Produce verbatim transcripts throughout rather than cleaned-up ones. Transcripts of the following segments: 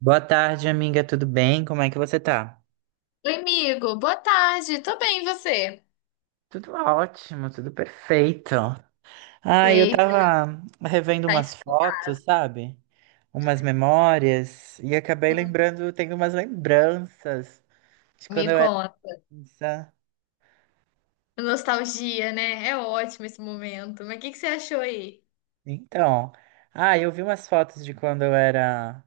Boa tarde, amiga. Tudo bem? Como é que você tá? Oi, amigo. Boa tarde. Tô bem, e você? Tudo ótimo, tudo perfeito. Ah, eu Ei, tava revendo tá, umas fotos, sabe? Umas memórias e acabei hum. lembrando, tenho umas lembranças de Me quando eu era conta. criança. Nostalgia, né? É ótimo esse momento. Mas o que que você achou aí? Então, ah, eu vi umas fotos de quando eu era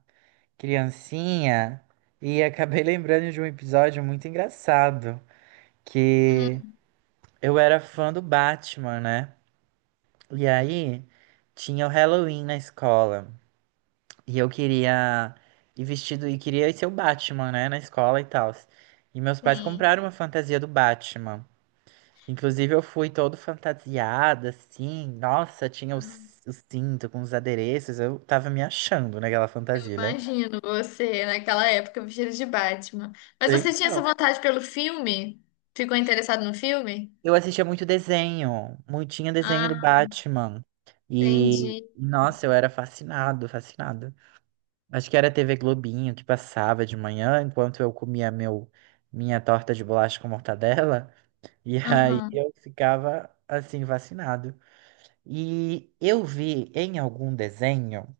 criancinha e acabei lembrando de um episódio muito engraçado que Hum, eu era fã do Batman, né? E aí, tinha o Halloween na escola. E eu queria ir vestido e queria ser o Batman, né, na escola e tal. E meus pais sim. compraram uma fantasia do Batman. Inclusive, eu fui todo fantasiada, assim. Nossa, tinha o, c- o cinto com os adereços. Eu tava me achando naquela fantasia, né? Imagino você naquela época vestido de Batman. Mas você tinha essa Então, vontade pelo filme? Ficou interessado no filme? eu assistia muito desenho. Muito, tinha desenho do Ah, Batman. E, entendi. nossa, eu era fascinado, fascinado. Acho que era T V Globinho que passava de manhã, enquanto eu comia meu, minha torta de bolacha com mortadela, e aí Aham. eu ficava assim vacinado. E eu vi em algum desenho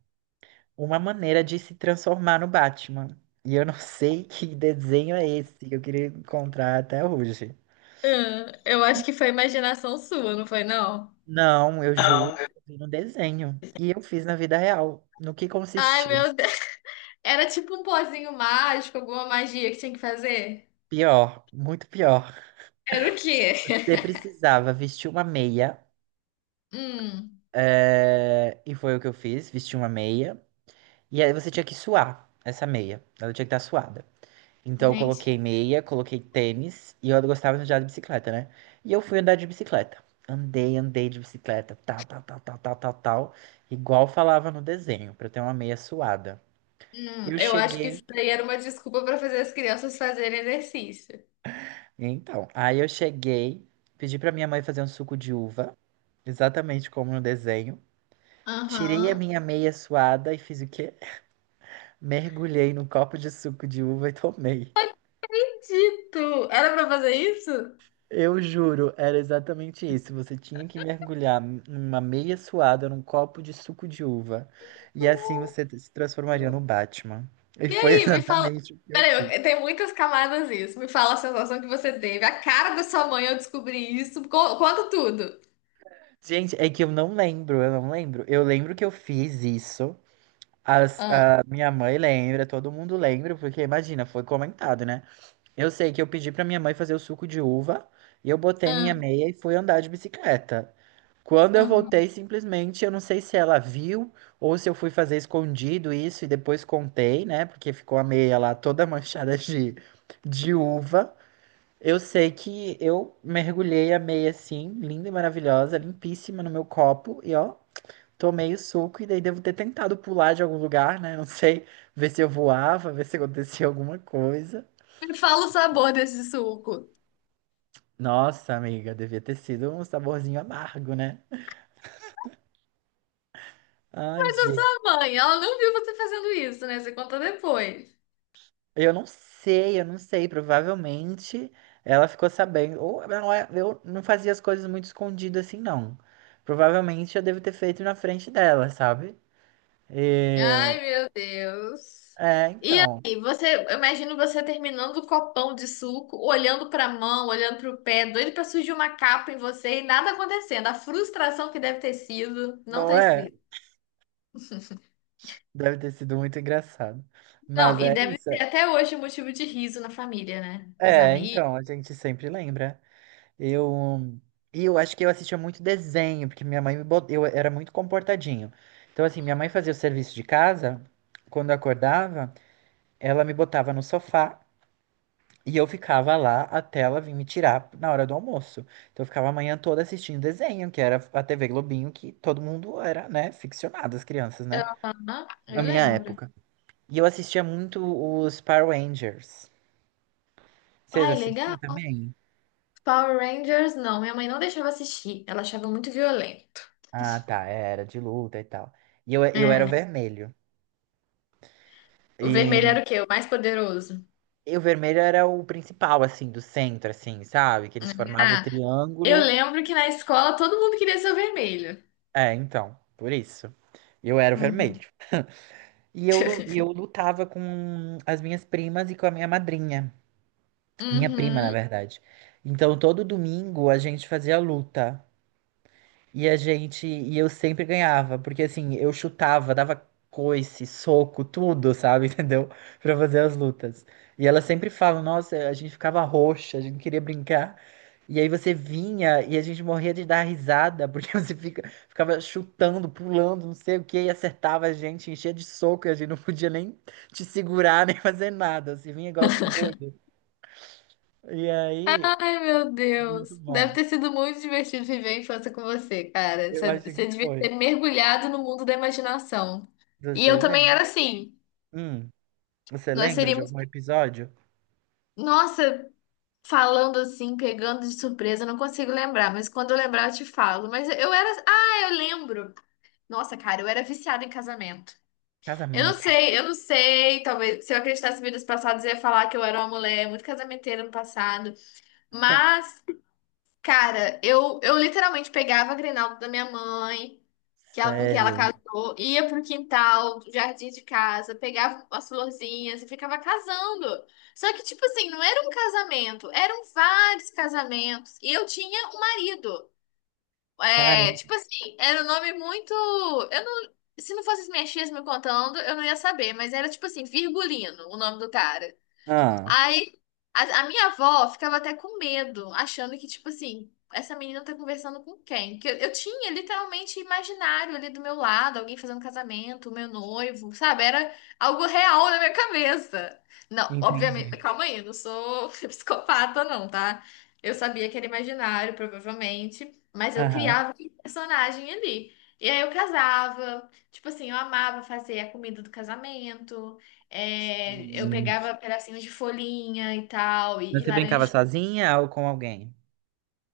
uma maneira de se transformar no Batman. E eu não sei que desenho é esse que eu queria encontrar até hoje. Ah, eu E acho que foi imaginação sua, não foi, não? Não, eu juro, eu vi no desenho. E eu fiz na vida real. No que Ai, consistia? meu Deus. Era tipo um pozinho mágico, alguma magia que tinha que fazer? Pior, muito pior. Era o quê? Você precisava vestir uma meia. Hum, É, e foi o que eu fiz, vesti uma meia. E aí você tinha que suar essa meia. Ela tinha que estar suada. Então eu coloquei gente, meia, coloquei tênis e eu gostava de andar de bicicleta, né? E eu fui andar de bicicleta. Andei, andei de bicicleta, tal, tal, tal, tal, tal, tal, tal. Igual falava no desenho, pra eu ter uma meia suada. hum, Eu eu acho que cheguei, isso daí era uma desculpa para fazer as crianças fazerem exercício. então, aí eu cheguei, pedi pra minha mãe fazer um suco de uva, exatamente como no desenho. Tirei a Aham. minha meia suada e fiz o quê? Mergulhei num copo de suco de uva e tomei. Dito, era para fazer isso? Eu juro, era exatamente isso. Você tinha que mergulhar uma meia suada num copo de suco de uva. E assim você se transformaria no Batman. E E foi aí, me fala. exatamente o que eu fiz. Peraí, eu- tem muitas camadas isso. Me fala a sensação que você teve. A cara da sua mãe ao descobrir isso. Co- Conta tudo. Gente, é que eu não lembro, eu não lembro. Eu lembro que eu fiz isso. As- Ah, A minha mãe lembra, todo mundo lembra, porque imagina, foi comentado, né? Eu sei que eu pedi pra minha mãe fazer o suco de uva e eu botei ah, minha meia e fui andar de bicicleta. Quando eu ah. voltei, simplesmente, eu não sei se ela viu ou se eu fui fazer escondido isso e depois contei, né? Porque ficou a meia lá toda manchada de, de uva. Eu sei que eu mergulhei a meia assim, linda e maravilhosa, limpíssima no meu copo e ó, tomei o suco e daí devo ter tentado pular de algum lugar, né? Não sei, ver se eu voava, ver se acontecia alguma coisa. Me fala o sabor desse suco. Nossa, amiga, devia ter sido um saborzinho amargo, né? Ai, Mas a gente. sua mãe, ela não viu você fazendo isso, né? Você conta depois. Eu não sei, eu não sei. Provavelmente ela ficou sabendo. Ou não é- Eu não fazia as coisas muito escondido assim, não. Provavelmente eu devo ter feito na frente dela, sabe? Ai, meu Deus. É, E então. aí, você, eu imagino você terminando o copão de suco, olhando pra mão, olhando pro pé, doido pra surgir uma capa em você e nada acontecendo. A frustração que deve ter sido, não Não tá é? escrito. Deve ter sido muito engraçado. Não, Mas e é deve isso. ser até hoje um motivo de riso na família, né? Dos É, amigos. então, a gente sempre lembra. Eu. E eu acho que eu assistia muito desenho, porque minha mãe me bot... eu era muito comportadinho. Então, assim, minha mãe fazia o serviço de casa, quando eu acordava, ela me botava no sofá. E eu ficava lá até ela vir me tirar na hora do almoço. Então eu ficava a manhã toda assistindo desenho, que era a T V Globinho, que todo mundo era, né, ficcionado, as crianças, né? Aham, Na eu minha lembro. época. E eu assistia muito os Power Rangers. Vocês Ai, assistiam legal. também? Power Rangers, não. Minha mãe não deixava assistir. Ela achava muito violento. Ah, tá, era de luta e tal. E eu, eu era o É. vermelho. O vermelho E, era o quê? O mais poderoso. e o vermelho era o principal, assim, do centro, assim, sabe? Que eles formavam o Ah, eu triângulo. lembro que na escola todo mundo queria ser o vermelho. É, então, por isso. Eu era o Uhum. vermelho. E eu, lu- e eu lutava com as minhas primas e com a minha madrinha. Minha prima, na Uhum. verdade. Então, todo domingo a gente fazia luta. E a gente, e eu sempre ganhava, porque assim, eu chutava, dava coice, soco, tudo, sabe, entendeu? Pra fazer as lutas. E ela sempre fala, nossa, a gente ficava roxa, a gente não queria brincar. E aí você vinha e a gente morria de dar risada, porque você fica, ficava chutando, pulando, não sei o que e acertava a gente, enchia de soco, e a gente não podia nem te segurar, nem fazer nada. Você vinha igual um doido. E aí, Ai, meu muito Deus. bom. Deve ter sido muito divertido viver a infância com você, cara. Eu Você acho que você devia ter foi. mergulhado no mundo da imaginação. Dos E eu também desenhos. era assim. Hum. Você Nós lembra de seríamos. algum episódio? Nossa, falando assim, pegando de surpresa, eu não consigo lembrar, mas quando eu lembrar eu te falo. Mas eu era. Ah, eu lembro. Nossa, cara, eu era viciada em casamento. Eu não Casamento. sei, eu não sei. Talvez se eu acreditasse em vidas passadas, eu ia falar que eu era uma mulher muito casamenteira no passado. Mas, cara, eu, eu literalmente pegava a Grinalda da minha mãe, que ela, com quem ela Sério. casou, ia pro quintal, pro jardim de casa, pegava as florzinhas e ficava casando. Só que, tipo assim, não era um casamento, eram vários casamentos. E eu tinha um marido. É, Caramba. tipo assim, era um nome muito. Eu não. Se não fosse as minhas tias me contando, eu não ia saber, mas era tipo assim, Virgulino, o nome do cara. Ah, Aí a, a minha avó ficava até com medo, achando que, tipo assim, essa menina tá conversando com quem? Porque eu, eu tinha literalmente imaginário ali do meu lado, alguém fazendo casamento, o meu noivo, sabe? Era algo real na minha cabeça. Não, obviamente, entendi. calma aí, eu não sou psicopata, não, tá? Eu sabia que era imaginário, provavelmente, mas eu Aham. criava aquele personagem ali. E aí eu casava, tipo assim, eu amava fazer a comida do casamento. É, eu Gente. pegava pedacinhos de folhinha e tal, e, e Você brincava laranja. sozinha ou com alguém?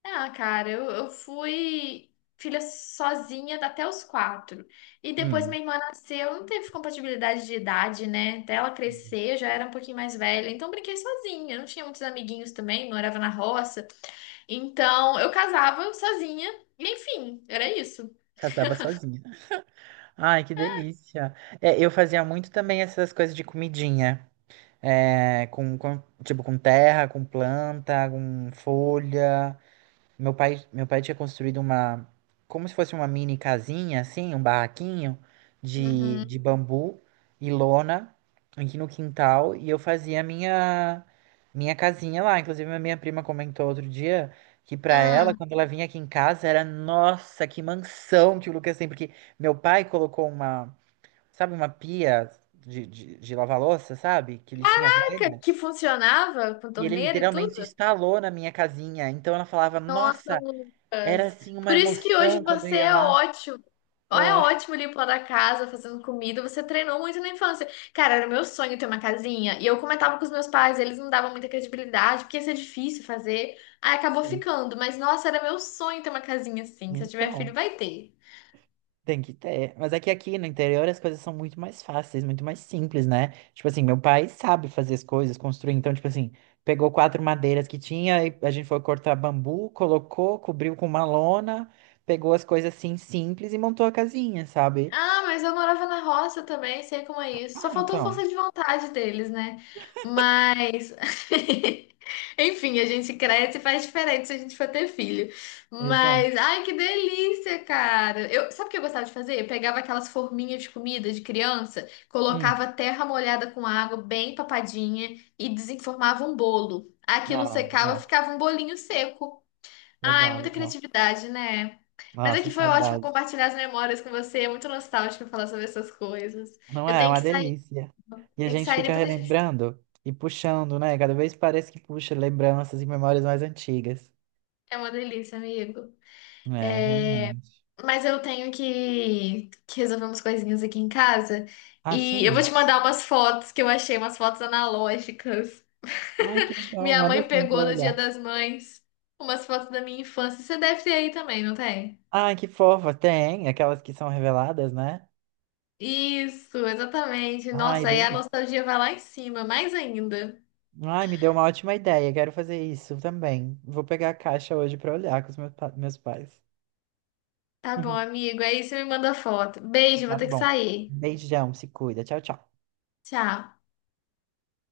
Ah, cara, eu, eu fui filha sozinha até os quatro. E depois Hum. minha irmã nasceu, não teve compatibilidade de idade, né? Até ela crescer, eu já era um pouquinho mais velha. Então, eu brinquei sozinha. Não tinha muitos amiguinhos também, morava na roça. Então, eu casava sozinha. E, enfim, era isso. Casava sozinha. Ai, que delícia. É, eu fazia muito também essas coisas de comidinha. É, com, com- tipo, com terra, com planta, com folha. Meu pai, meu pai tinha construído uma, como se fosse uma mini casinha, assim, um barraquinho de, de Uhum. bambu e lona aqui no quintal, e eu fazia minha minha casinha lá. Inclusive, a minha prima comentou outro dia que pra ela, Ah, quando ela vinha aqui em casa, era, nossa, que mansão que o Lucas tem, porque meu pai colocou uma, sabe, uma pia de, de, de lavar louça, sabe, que ele tinha velha. que funcionava com E ele torneira e tudo? literalmente instalou na minha casinha. Então ela falava, Nossa, nossa, era Lucas. assim uma Por isso que hoje emoção quando eu você ia é lá. ótimo. Ó, é É, ótimo limpando a casa, fazendo comida. Você treinou muito na infância. Cara, era meu sonho ter uma casinha. E eu comentava com os meus pais, eles não davam muita credibilidade, porque ia ser difícil fazer. Aí acabou sim. ficando. Mas, nossa, era meu sonho ter uma casinha assim. Se eu tiver filho, Então, vai ter. tem que ter. Mas é que aqui no interior as coisas são muito mais fáceis, muito mais simples, né? Tipo assim, meu pai sabe fazer as coisas, construir. Então, tipo assim, pegou quatro madeiras que tinha, e a gente foi cortar bambu, colocou, cobriu com uma lona, pegou as coisas assim simples e montou a casinha, sabe? Ah, mas eu morava na roça também, sei como é isso. Só Ah, faltou então. força de vontade deles, né? Mas. Enfim, a gente cresce e faz diferente se a gente for ter filho. Exato. Mas, ai, que delícia, cara. Eu, sabe o que eu gostava de fazer? Eu pegava aquelas forminhas de comida de criança, Hum. colocava terra molhada com água, bem papadinha, e desenformava um bolo. Aquilo Ah, secava, legal. ficava um bolinho seco. Ai, Legal, muita legal. criatividade, né? Mas Nossa, aqui foi ótimo saudade. compartilhar as memórias com você. É muito nostálgico falar sobre essas coisas. Não Eu é? É tenho uma que sair, delícia. E a tenho que gente sair fica depois a gente. relembrando e puxando, né? Cada vez parece que puxa lembranças e memórias mais antigas. É uma delícia, amigo. É, realmente. Mas eu tenho que, que resolver umas coisinhas aqui em casa. Ah, E eu vou sim? te mandar umas fotos que eu achei, umas fotos analógicas. Ai, que legal. Minha Manda mãe assim pra pegou eu no Dia olhar. das Mães umas fotos da minha infância. Você deve ter aí também, não tem? Ai, que fofa. Tem aquelas que são reveladas, né? Isso, exatamente. Ai, Nossa, aí a delícia. nostalgia vai lá em cima, mais ainda. Ai, me deu uma ótima ideia. Quero fazer isso também. Vou pegar a caixa hoje pra olhar com os meus, pa- meus pais. Tá bom, amigo. Aí você me manda foto. Beijo, vou Tá ter que bom. sair. Beijão, se cuida. Tchau, tchau. Tchau.